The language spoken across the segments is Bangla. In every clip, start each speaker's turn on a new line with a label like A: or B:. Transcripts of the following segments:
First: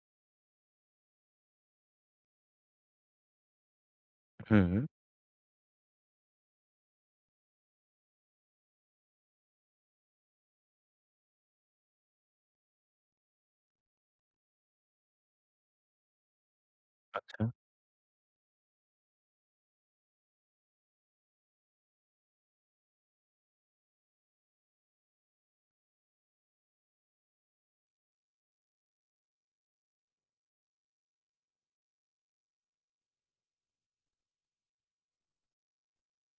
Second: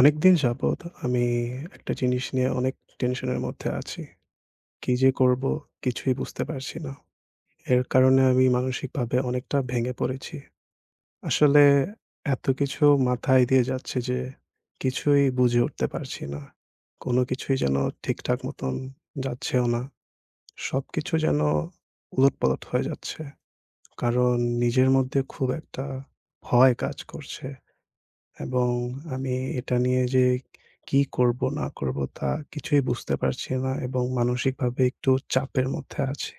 A: অনেকদিন যাবৎ আমি একটা জিনিস নিয়ে অনেক টেনশনের মধ্যে আছি।
B: হুম,
A: কি যে করব কিছুই বুঝতে পারছি না। এর কারণে আমি মানসিকভাবে অনেকটা ভেঙে পড়েছি। আসলে এত কিছু মাথায় দিয়ে যাচ্ছে যে কিছুই বুঝে উঠতে পারছি না। কোনো
B: আচ্ছা।
A: কিছুই যেন ঠিকঠাক মতন যাচ্ছেও না। সবকিছু যেন উলটপালট হয়ে যাচ্ছে। কারণ নিজের মধ্যে খুব একটা ভয় কাজ করছে। এবং আমি এটা নিয়ে যে কি করব না করব তা কিছুই বুঝতে পারছি না এবং মানসিকভাবে একটু চাপের মধ্যে আছি।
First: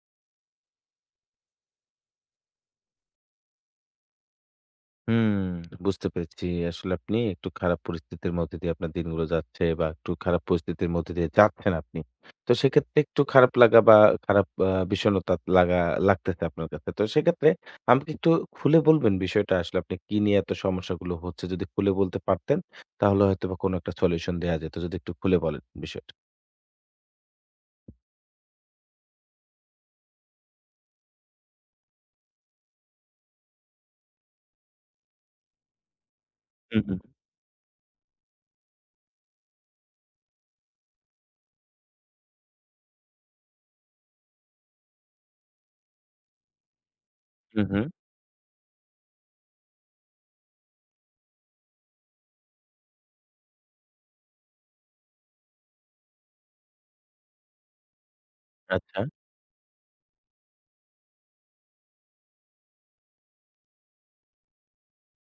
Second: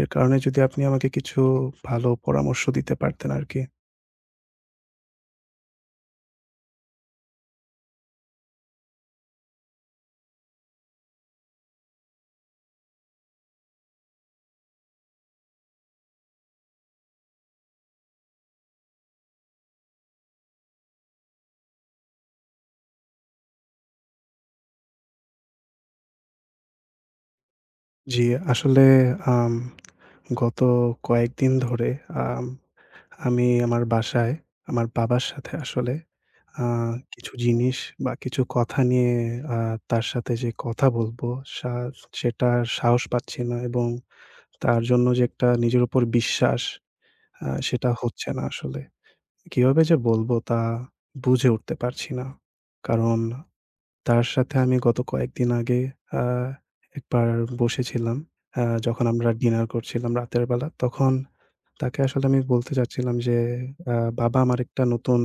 A: এর কারণে যদি আপনি আমাকে কিছু ভালো পরামর্শ দিতে পারতেন আরকি।
B: হুম, বুঝতে পেরেছি। আসলে আপনি একটু খারাপ পরিস্থিতির মধ্যে দিয়ে আপনার দিনগুলো যাচ্ছে বা একটু খারাপ পরিস্থিতির মধ্যে দিয়ে যাচ্ছেন আপনি। তো সেক্ষেত্রে একটু খারাপ লাগা বা খারাপ বিষণ্ণতা লাগা লাগতেছে আপনার কাছে। তো সেক্ষেত্রে আমাকে একটু খুলে বলবেন বিষয়টা আসলে আপনি কি নিয়ে এত সমস্যাগুলো হচ্ছে? যদি খুলে বলতে পারতেন তাহলে হয়তোবা কোনো একটা সলিউশন দেয়া যেত। যদি একটু খুলে বলেন বিষয়টা।
A: জি, আসলে আম গত কয়েকদিন ধরে আম আমি আমার বাসায় আমার বাবার সাথে আসলে আ
B: হুম, হুম,
A: কিছু জিনিস বা কিছু কথা নিয়ে আ তার সাথে যে কথা বলব সা সেটার সাহস পাচ্ছি না এবং তার জন্য যে একটা নিজের উপর বিশ্বাস
B: হুম, হুম।
A: সেটা হচ্ছে না আসলে। কিভাবে যে বলবো তা বুঝে উঠতে পারছি না। কারণ তার সাথে আমি গত কয়েকদিন আগে আ একবার বসেছিলাম।
B: আচ্ছা।
A: যখন আমরা ডিনার করছিলাম রাতের বেলা, তখন তাকে আসলে আমি বলতে চাচ্ছিলাম যে, আ "বাবা আমার একটা নতুন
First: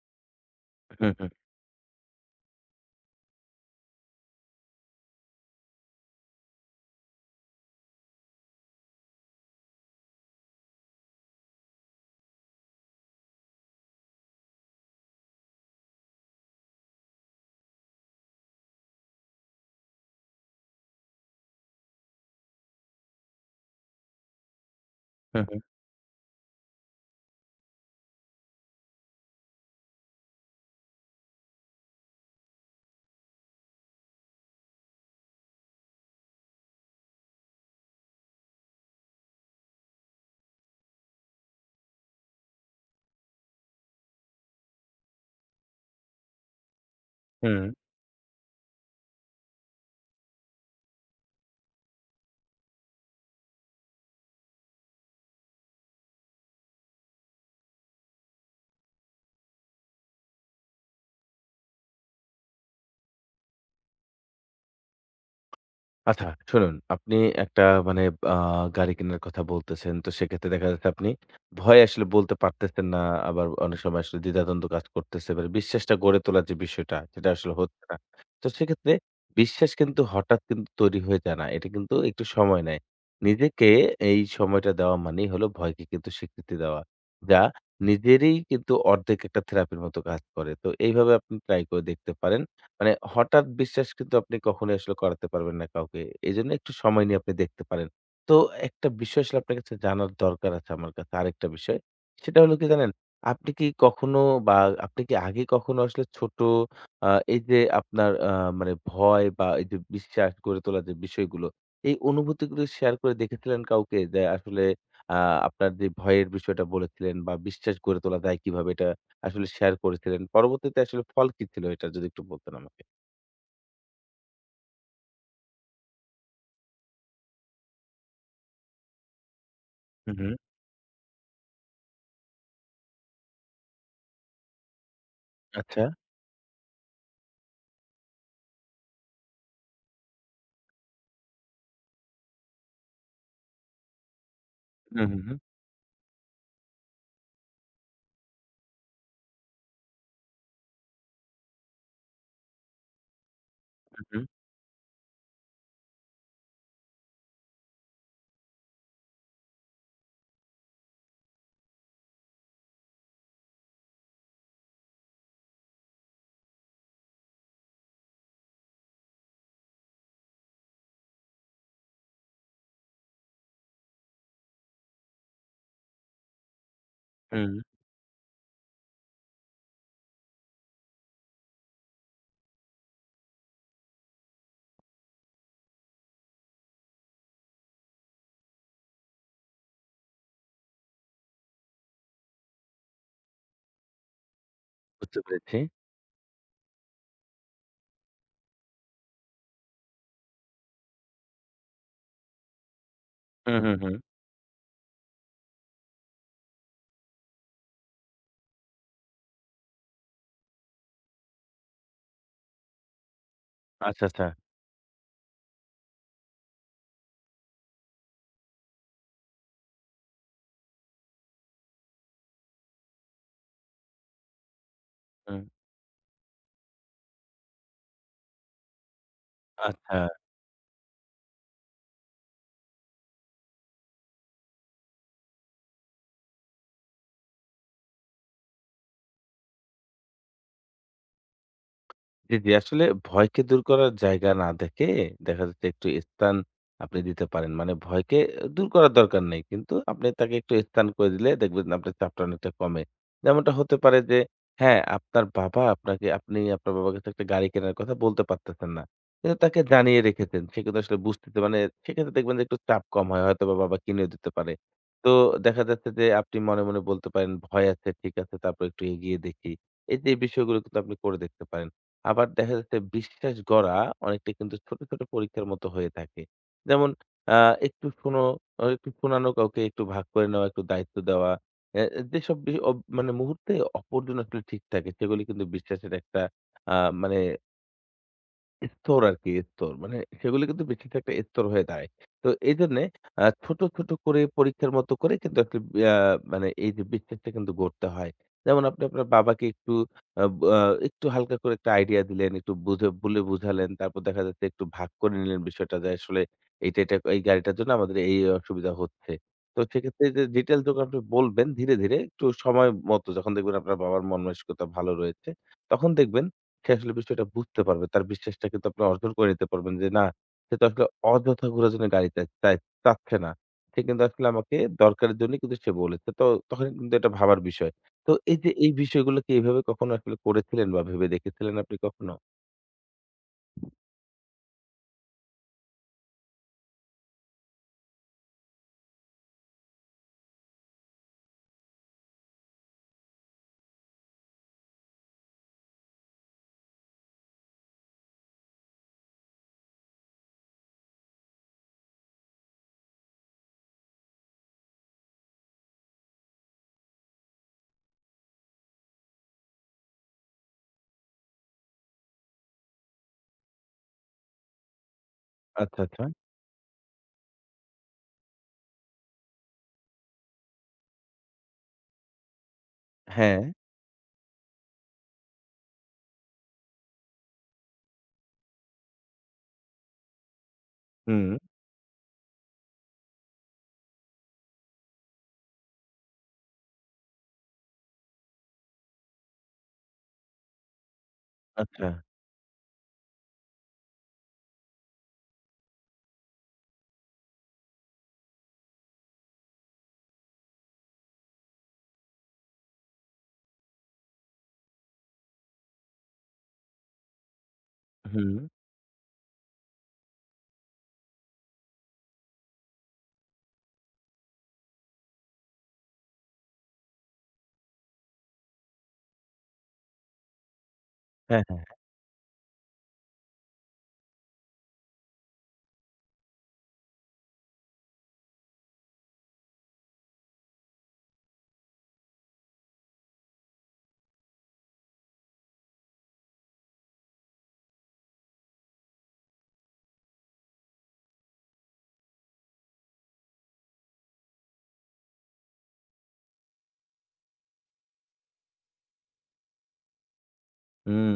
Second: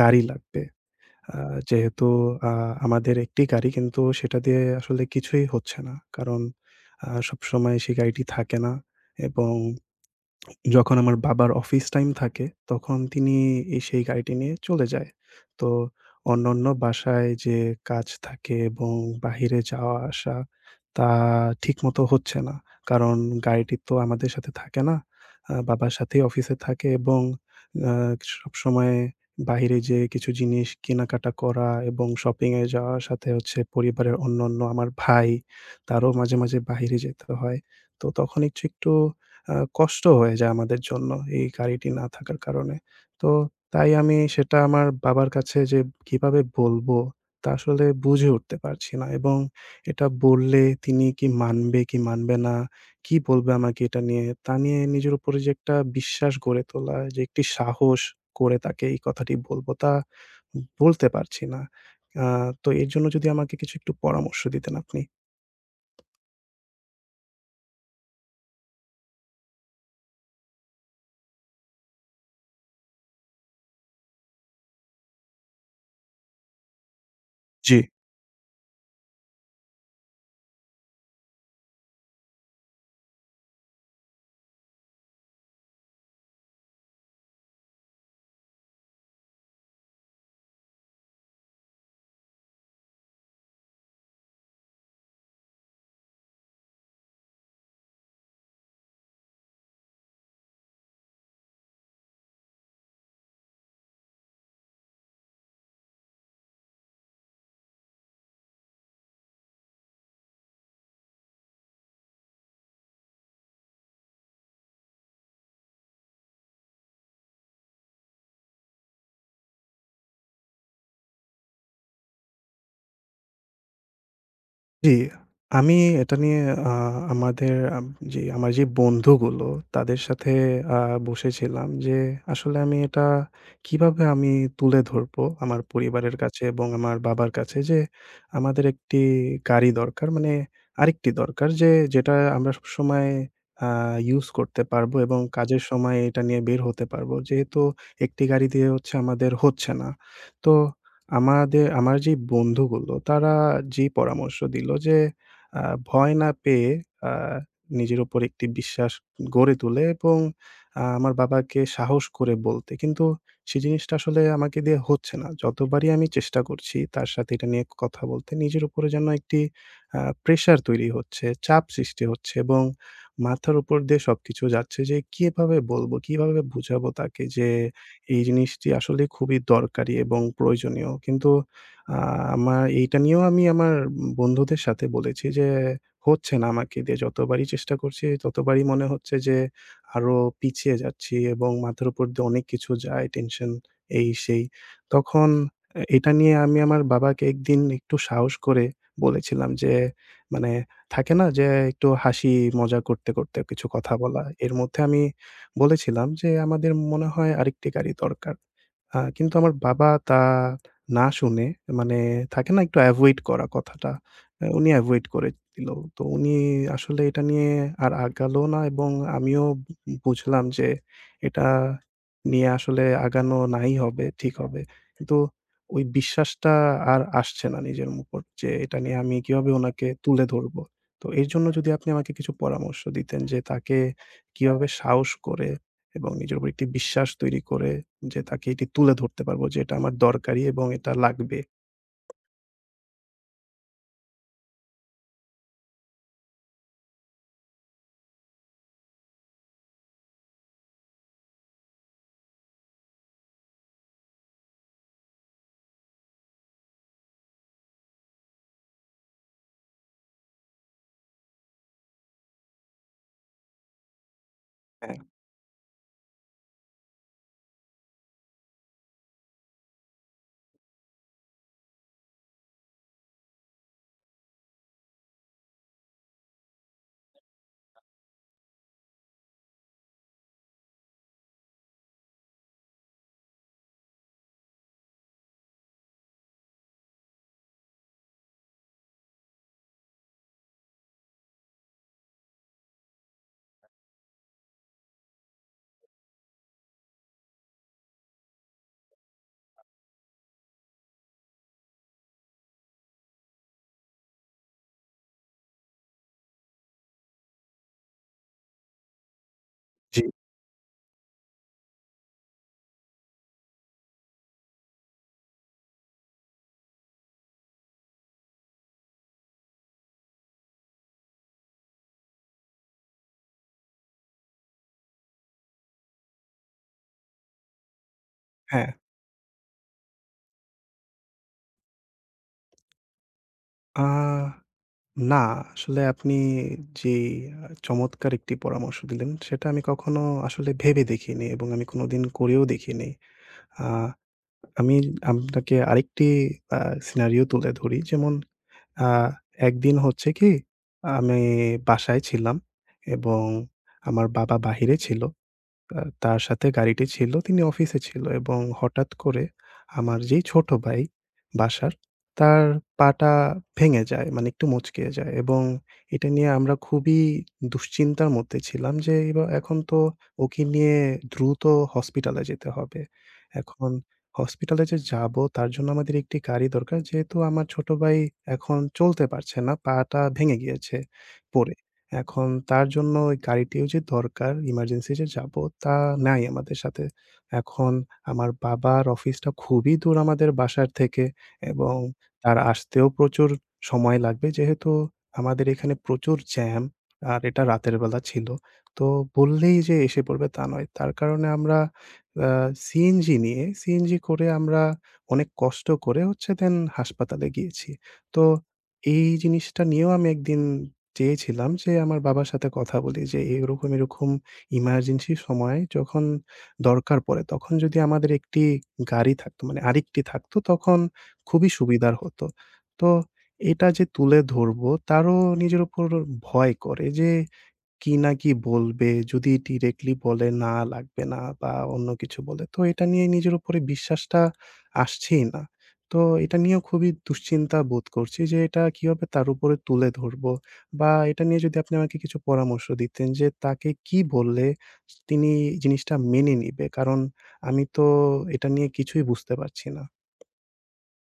A: গাড়ি লাগবে।
B: হুম, হুম,
A: আ যেহেতু আ আমাদের একটি গাড়ি কিন্তু সেটা দিয়ে আসলে কিছুই হচ্ছে না। কারণ সবসময় সেই গাড়িটি থাকে না এবং" যখন আমার বাবার অফিস টাইম থাকে, তখন তিনি এই সেই গাড়িটি নিয়ে চলে যায়। তো অন্যান্য বাসায় যে কাজ থাকে এবং বাহিরে যাওয়া আসা, তা ঠিকমতো হচ্ছে না। কারণ গাড়িটি তো আমাদের সাথে থাকে না।
B: হুম, হুম,
A: বাবার সাথেই অফিসে থাকে এবং আ সবসময় বাহিরে যেয়ে কিছু জিনিস কেনাকাটা করা এবং শপিং এ যাওয়ার সাথে হচ্ছে পরিবারের অন্যান্য আমার ভাই, তারও মাঝে, মাঝে বাহিরে যেতে হয়। তো তখন একটু, একটু কষ্ট হয়ে যায় আমাদের জন্য এই গাড়িটি না থাকার কারণে। তো তাই আমি সেটা আমার বাবার কাছে যে কিভাবে বলবো তা
B: হুম।
A: আসলে বুঝে উঠতে পারছি না এবং এটা বললে তিনি কি মানবে কি মানবে না, কি বলবে আমাকে এটা নিয়ে, তা নিয়ে নিজের উপরে যে একটা বিশ্বাস গড়ে তোলা, যে একটি সাহস করে তাকে এই কথাটি বলবো তা বলতে পারছি না। আ তো এর জন্য যদি আমাকে কিছু একটু পরামর্শ দিতেন আপনি।
B: আচ্ছা শুনুন, আপনি একটা মানে আ গাড়ি কেনার কথা বলতেছেন। তো সেক্ষেত্রে দেখা যাচ্ছে আপনি ভয়ে আসলে বলতে পারতেছেন না। আবার অনেক সময় আসলে দ্বিধাদ্বন্দ্ব কাজ করতেছে। মানে বিশ্বাসটা গড়ে তোলার যে বিষয়টা সেটা আসলে
A: জি।
B: হচ্ছে না। তো সেক্ষেত্রে বিশ্বাস কিন্তু হঠাৎ কিন্তু তৈরি হয়ে যায় না। এটা কিন্তু একটু সময় নেয়। নিজেকে এই সময়টা দেওয়া মানেই হলো ভয়কে কিন্তু স্বীকৃতি দেওয়া। যা নিজেরই কিন্তু অর্ধেক একটা থেরাপির মতো কাজ করে। তো এইভাবে আপনি ট্রাই করে দেখতে পারেন। মানে হঠাৎ বিশ্বাস কিন্তু আপনি কখনোই আসলে করাতে পারবেন না কাউকে। এজন্য একটু সময় নিয়ে আপনি দেখতে পারেন। তো একটা বিষয় আসলে আপনার কাছে জানার দরকার আছে আমার কাছে আরেকটা বিষয়। সেটা হলো কি জানেন? আপনি কি কখনো বা আপনি কি আগে কখনো আসলে ছোট আ এই যে আপনার মানে ভয় বা এই যে বিশ্বাস গড়ে তোলার যে বিষয়গুলো, এই অনুভূতিগুলো শেয়ার করে দেখেছিলেন কাউকে? যে আসলে আ আপনার যে ভয়ের বিষয়টা বলেছিলেন বা বিশ্বাস গড়ে তোলা যায় কিভাবে এটা আসলে শেয়ার করেছিলেন। পরবর্তীতে আসলে ফল কি ছিল এটার যদি একটু বলতেন আমাকে?
A: জি, আমি এটা নিয়ে আ আমাদের যে আমার যে বন্ধুগুলো, তাদের
B: হু, হু।
A: সাথে আ বসেছিলাম যে আসলে আমি এটা কিভাবে আমি তুলে ধরবো আমার
B: আচ্ছা।
A: পরিবারের কাছে এবং আমার বাবার কাছে যে আমাদের একটি গাড়ি দরকার, মানে আরেকটি দরকার, যে যেটা আমরা সবসময় আ ইউজ করতে পারবো
B: হু, হু,
A: এবং
B: হু,
A: কাজের সময় এটা নিয়ে বের হতে পারবো। যেহেতু একটি গাড়ি দিয়ে হচ্ছে, আমাদের হচ্ছে না। তো আমাদের আমার যে বন্ধুগুলো, তারা যে
B: হু,
A: পরামর্শ দিলো যে আ ভয় না পেয়ে আ নিজের উপর একটি বিশ্বাস গড়ে তুলে এবং আমার বাবাকে সাহস করে বলতে। কিন্তু সেই জিনিসটা আসলে আমাকে দিয়ে হচ্ছে না। যতবারই আমি চেষ্টা করছি তার সাথে এটা নিয়ে কথা বলতে, নিজের উপরে যেন একটি প্রেশার তৈরি হচ্ছে, চাপ সৃষ্টি হচ্ছে এবং মাথার উপর দিয়ে সবকিছু যাচ্ছে যে কিভাবে বলবো, কিভাবে বুঝাবো তাকে যে
B: হু,
A: এই জিনিসটি আসলে খুবই দরকারি এবং প্রয়োজনীয়। কিন্তু আ আমার এইটা নিয়েও আমি আমার বন্ধুদের সাথে বলেছি যে, হচ্ছে না আমাকে দিয়ে। যতবারই চেষ্টা করছি, ততবারই মনে হচ্ছে যে আরো পিছিয়ে যাচ্ছি এবং মাথার উপর দিয়ে অনেক কিছু যায়, টেনশন, এই সেই।
B: বুঝতে
A: তখন
B: পেরেছি।
A: এটা নিয়ে আমি আমার বাবাকে একদিন একটু সাহস করে বলেছিলাম যে, মানে, থাকে না যে একটু হাসি মজা করতে, করতে
B: হু,
A: কিছু
B: হু, হু।
A: কথা বলা। এর মধ্যে আমি বলেছিলাম যে, "আমাদের মনে হয় আরেকটি গাড়ি দরকার।" কিন্তু আমার বাবা তা না শুনে, মানে থাকে না, একটু এভয়েড করা কথাটা।
B: আচ্ছা, আচ্ছা।
A: উনি এভয়েড করে দিল। তো উনি আসলে এটা নিয়ে আর আগালো না এবং আমিও বুঝলাম যে এটা নিয়ে আসলে আগানো নাই হবে, ঠিক হবে। কিন্তু
B: হুম,
A: ওই বিশ্বাসটা আর আসছে না নিজের উপর যে এটা নিয়ে আমি কিভাবে উনাকে
B: আচ্ছা।
A: তুলে ধরবো। তো এর জন্য যদি আপনি আমাকে কিছু পরামর্শ দিতেন যে তাকে কিভাবে সাহস করে এবং নিজের উপর একটি বিশ্বাস তৈরি করে যে তাকে এটি তুলে ধরতে পারবো যে এটা আমার দরকারি এবং এটা লাগবে।
B: জি, জি। আসলে ভয়কে দূর করার জায়গা না দেখে দেখা যাচ্ছে একটু স্থান আপনি দিতে পারেন। মানে ভয়কে দূর করার দরকার নেই। কিন্তু আপনি তাকে একটু স্থান করে দিলে দেখবেন আপনার চাপটা অনেকটা কমে। যেমনটা হতে পারে যে হ্যাঁ, আপনার বাবা আপনাকে আপনি আপনার বাবার কাছে একটা গাড়ি কেনার কথা বলতে পারতেছেন না। কিন্তু তাকে জানিয়ে রেখেছেন। সে কিন্তু আসলে বুঝতেছে মানে সেক্ষেত্রে দেখবেন যে একটু চাপ কম হয়। হয়তোবা বাবা কিনেও দিতে পারে। তো দেখা যাচ্ছে যে আপনি মনে, মনে বলতে পারেন ভয় আছে, ঠিক আছে তারপর একটু এগিয়ে দেখি। এই যে বিষয়গুলো কিন্তু আপনি করে দেখতে পারেন। আবার দেখা যাচ্ছে বিশ্বাস গড়া অনেকটা কিন্তু ছোট, ছোট পরীক্ষার মতো হয়ে থাকে। যেমন আ একটু শোনো একটু শোনানো কাউকে একটু ভাগ করে নেওয়া, একটু দায়িত্ব দেওয়া। অ্যা যেসব বি অব মানে মুহূর্তে অপরজন আসলে ঠিক থাকে সেগুলি কিন্তু বিশ্বাসের একটা আ মানে এত্তর আরকি, এত্তর। মানে সেগুলো কিন্তু বেশিরভাগ একটা এত্তর হয়ে দাঁড়ায়। তো এইজন্যে ছোট, ছোট করে পরীক্ষার মতো করে কিন্তু একটা আ মানে এই যে বিশ্বাসটা কিন্তু গড়তে হয়। যেমন আপনি আপনার বাবাকে একটু আ ব আ একটু হালকা করে একটা আইডিয়া দিলেন, একটু বুঝে বলে বুঝালেন। তারপর দেখা যাচ্ছে একটু ভাগ করে নিলেন বিষয়টা যে আসলে এইটা, এটা এই গাড়িটার জন্য আমাদের এই, এই অসুবিধা হচ্ছে। তো
A: জি।
B: সেক্ষেত্রে যে ডিটেইলস যখন আপনি বলবেন ধীরে, ধীরে একটু সময় মতো যখন দেখবেন আপনার বাবার মন মানসিকতা ভালো রয়েছে, তখন দেখবেন সে আসলে বিষয়টা বুঝতে পারবে। তার বিশ্বাসটা কিন্তু আপনি অর্জন করে নিতে পারবেন যে, না, সে তো আসলে অযথা ঘোরার জন্য গাড়ি চা চাই চাচ্ছে না। সে কিন্তু আসলে আমাকে দরকারের জন্যই কিন্তু সে বলেছে। তো তখন কিন্তু এটা ভাবার বিষয়। তো এই যে
A: হ্যাঁ,
B: এই বিষয়গুলো কি এভাবে কখনো আসলে করেছিলেন বা ভেবে দেখেছিলেন আপনি কখনো?
A: আ না আসলে আপনি যে চমৎকার একটি পরামর্শ দিলেন, সেটা আমি কখনো আসলে ভেবে দেখিনি এবং আমি কোনোদিন করেও দেখিনি। আ আমি আপনাকে আরেকটি আ সিনারিও তুলে ধরি। যেমন, আ একদিন হচ্ছে কি, আমি বাসায় ছিলাম এবং আমার বাবা বাহিরে ছিল। তার সাথে গাড়িটি ছিল, তিনি অফিসে ছিল এবং হঠাৎ করে আমার যেই ছোট ভাই বাসার, তার পাটা ভেঙে যায়, মানে একটু মচকে যায় এবং
B: আচ্ছা, আচ্ছা।
A: এটা নিয়ে আমরা খুবই দুশ্চিন্তার মধ্যে ছিলাম যে এখন তো ওকে নিয়ে দ্রুত হসপিটালে যেতে হবে।
B: হ্যাঁ,
A: এখন হসপিটালে যে যাবো তার জন্য আমাদের একটি গাড়ি দরকার। যেহেতু আমার ছোট ভাই এখন চলতে পারছে না, পাটা ভেঙে গিয়েছে
B: হুম,
A: পড়ে। এখন তার জন্য ওই গাড়িটিও যে দরকার, ইমার্জেন্সি যে যাবো, তা নাই আমাদের সাথে। এখন আমার বাবার অফিসটা খুবই দূর আমাদের বাসার থেকে এবং
B: আচ্ছা,
A: তার আসতেও প্রচুর সময় লাগবে। যেহেতু আমাদের এখানে প্রচুর জ্যাম, আর এটা রাতের বেলা ছিল। তো বললেই যে এসে পড়বে তা নয়। তার কারণে আমরা আ সিএনজি নিয়ে, সিএনজি করে আমরা অনেক কষ্ট করে হচ্ছে দেন হাসপাতালে গিয়েছি। তো
B: হুম।
A: এই জিনিসটা নিয়েও আমি একদিন চেয়েছিলাম যে আমার বাবার সাথে কথা বলি যে এরকম, এরকম ইমার্জেন্সি সময়ে যখন দরকার পড়ে তখন যদি আমাদের একটি গাড়ি থাকতো, মানে আরেকটি থাকতো, তখন খুবই
B: হ্যাঁ।
A: সুবিধার হতো। তো এটা যে তুলে ধরবো, তারও নিজের উপর ভয় করে যে কি না কি বলবে? যদি ডিরেক্টলি বলে, "না, লাগবে না" বা অন্য কিছু বলে, তো এটা নিয়ে নিজের উপরে বিশ্বাসটা আসছেই না। তো এটা নিয়েও খুবই দুশ্চিন্তা বোধ করছি যে, এটা কিভাবে তার উপরে তুলে ধরবো? বা এটা নিয়ে যদি আপনি আমাকে কিছু পরামর্শ দিতেন যে, তাকে কি বললে তিনি জিনিসটা মেনে নিবে? কারণ আমি তো এটা নিয়ে কিছুই বুঝতে পারছি না।
B: হুম,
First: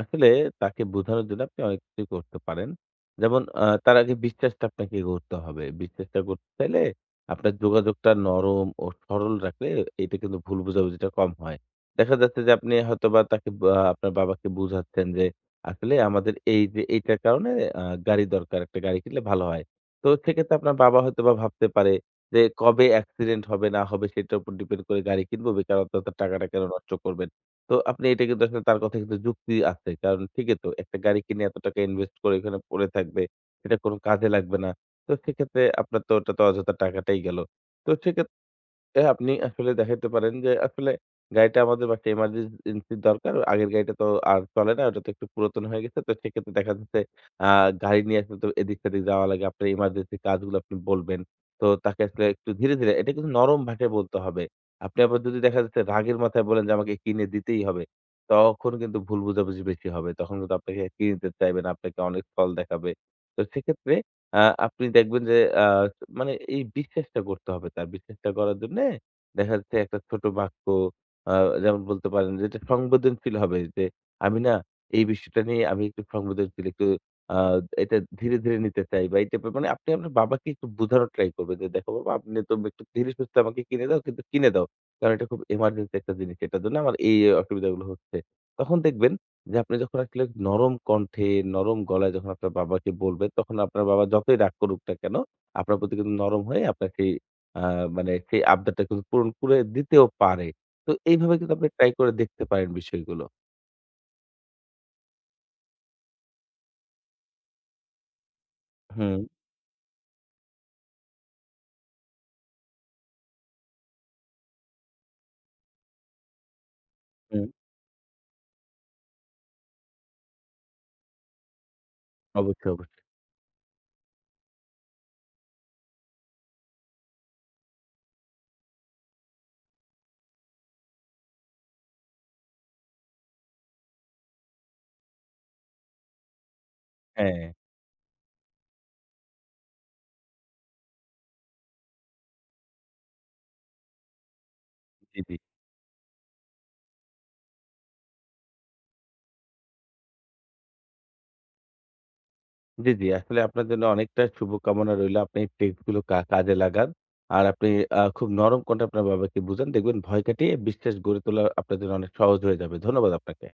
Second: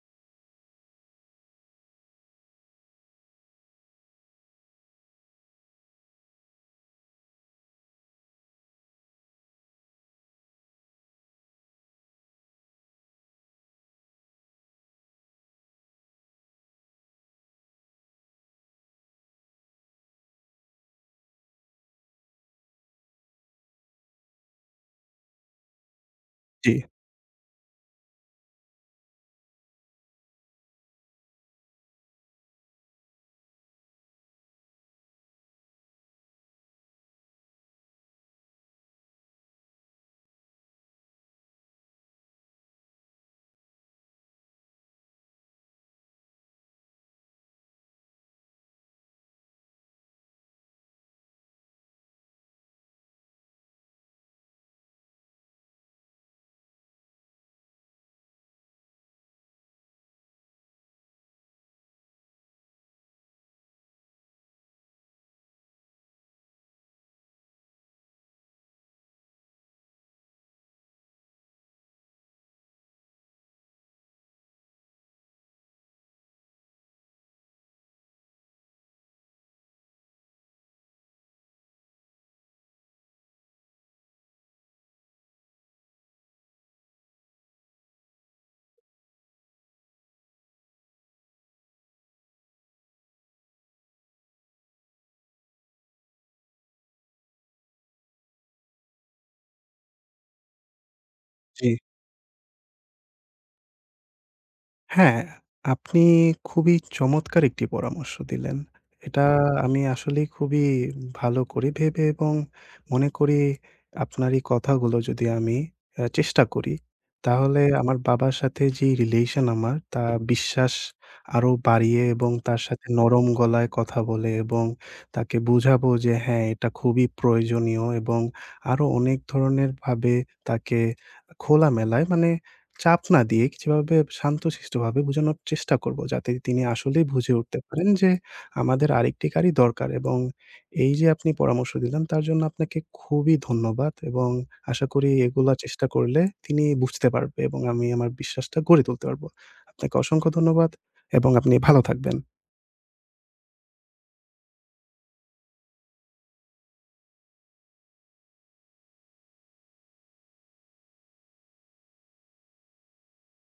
B: আসলে তাকে বোঝানোর জন্য আপনি অনেক কিছুই করতে পারেন। যেমন তার আগে বিশ্বাসটা আপনাকে গড়তে হবে। বিশ্বাসটা গড়তে চাইলে আপনার যোগাযোগটা নরম ও সরল রাখলে এটা কিন্তু ভুল বোঝাবুঝিটা কম হয়। দেখা যাচ্ছে যে আপনি হয়তোবা তাকে বা আপনার বাবাকে বুঝাচ্ছেন যে আসলে আমাদের এই যে এইটার কারণে আ গাড়ি দরকার, একটা গাড়ি কিনলে ভালো হয়। তো সেক্ষেত্রে আপনার বাবা হয়তোবা ভাবতে পারে যে কবে অ্যাক্সিডেন্ট হবে না হবে সেটার উপর ডিপেন্ড করে গাড়ি কিনব, বেকার অত, অত টাকাটা কেন
A: জি।
B: নষ্ট করবেন। তো আপনি এটা কিন্তু আসলে তার কথা কিন্তু যুক্তি আছে। কারণ ঠিকই তো একটা গাড়ি কিনে এত টাকা ইনভেস্ট করে ওখানে পড়ে থাকবে। সেটা কোন কাজে লাগবে না। তো সেক্ষেত্রে আপনার তো ওটা তো অযথা টাকাটাই গেল। তো সেক্ষেত্রে আপনি আসলে দেখাইতে পারেন যে আসলে গাড়িটা আমাদের বাসায় এমার্জেন্সি দরকার। আগের গাড়িটা তো আর চলে না। ওটা তো একটু পুরাতন হয়ে গেছে। তো সেক্ষেত্রে দেখা যাচ্ছে আ গাড়ি নিয়ে আসলে তো এদিক সেদিক যাওয়া লাগে। আপনার এমার্জেন্সি কাজগুলো আপনি বলবেন। তো তাকে আসলে একটু ধীরে, ধীরে এটা কিন্তু নরম ভাষায় বলতে হবে। আপনি আবার যদি দেখা যাচ্ছে রাগের মাথায় বলেন যে আমাকে কিনে দিতেই হবে, তখন কিন্তু ভুল বোঝাবুঝি বেশি হবে। তখন কিন্তু আপনাকে কিনে দিতে চাইবে না, আপনাকে অনেক ফল দেখাবে। তো সেক্ষেত্রে আ আপনি দেখবেন যে আ মানে এই বিশ্বাসটা করতে হবে তার। বিশ্বাসটা করার জন্যে দেখা যাচ্ছে একটা ছোট বাক্য আ যেমন বলতে পারেন যেটা সংবেদনশীল হবে যে, "আমি না এই বিষয়টা নিয়ে আমি একটু সংবেদনশীল, একটু আ এটা ধীরে, ধীরে নিতে চাই" বা এই টাইপের মানে আপনি আপনার বাবাকে একটু বোঝানোর ট্রাই করবেন যে, "দেখো বাবা আপনি তো একটু ধীরে সুস্থে আমাকে কিনে দাও, কিন্তু কিনে দাও। কারণ এটা খুব এমার্জেন্সি একটা জিনিস। এটার জন্য আমার এই, এই অসুবিধাগুলো হচ্ছে।" তখন দেখবেন যে আপনি যখন আসলে নরম কণ্ঠে, নরম গলায় যখন আপনার বাবাকে বলবেন, তখন আপনার বাবা যতই রাগ করুক না কেন, আপনার প্রতি কিন্তু নরম হয়ে আপনার সেই আ মানে সেই আবদারটা কিন্তু পূরণ করে দিতেও পারে। তো এইভাবে কিন্তু আপনি
A: জি, জি।
B: ট্রাই করে দেখতে পারেন বিষয়গুলো।
A: হ্যাঁ, আপনি খুবই চমৎকার একটি পরামর্শ দিলেন।
B: হুম,
A: এটা আমি আসলেই খুবই ভালো করি ভেবে এবং মনে করি আপনার এই কথাগুলো যদি আমি চেষ্টা করি,
B: হুম।
A: তাহলে আমার বাবার সাথে যেই রিলেশন আমার, তা বিশ্বাস আরো বাড়িয়ে এবং তার
B: অবশ্যই,
A: সাথে
B: অবশ্যই।
A: নরম গলায় কথা বলে এবং তাকে বুঝাবো যে হ্যাঁ, এটা খুবই প্রয়োজনীয় এবং আরো অনেক ধরনের ভাবে তাকে খোলামেলায়, মানে চাপ না দিয়ে, যেভাবে শান্তশিষ্টভাবে বোঝানোর চেষ্টা করব, যাতে তিনি আসলেই বুঝে
B: হ্যাঁ,
A: উঠতে পারেন যে আমাদের আরেকটি গাড়ি দরকার। এবং এই যে আপনি পরামর্শ দিলেন, তার জন্য আপনাকে খুবই ধন্যবাদ এবং আশা করি
B: জি, জি।
A: এগুলা চেষ্টা করলে তিনি বুঝতে পারবে এবং আমি আমার বিশ্বাসটা গড়ে তুলতে পারব। আপনাকে অসংখ্য ধন্যবাদ এবং আপনি ভালো থাকবেন।
B: জি, জি। আসলে আপনার জন্য অনেকটা শুভকামনা রইলো। আপনি এই ট্রিক্স গুলো কাজে লাগান। আর আপনি খুব নরম কণ্ঠে আপনার বাবাকে বুঝান। দেখবেন ভয় কাটিয়ে বিশ্বাস গড়ে তোলা আপনার জন্য অনেক সহজ হয়ে যাবে। ধন্যবাদ আপনাকে।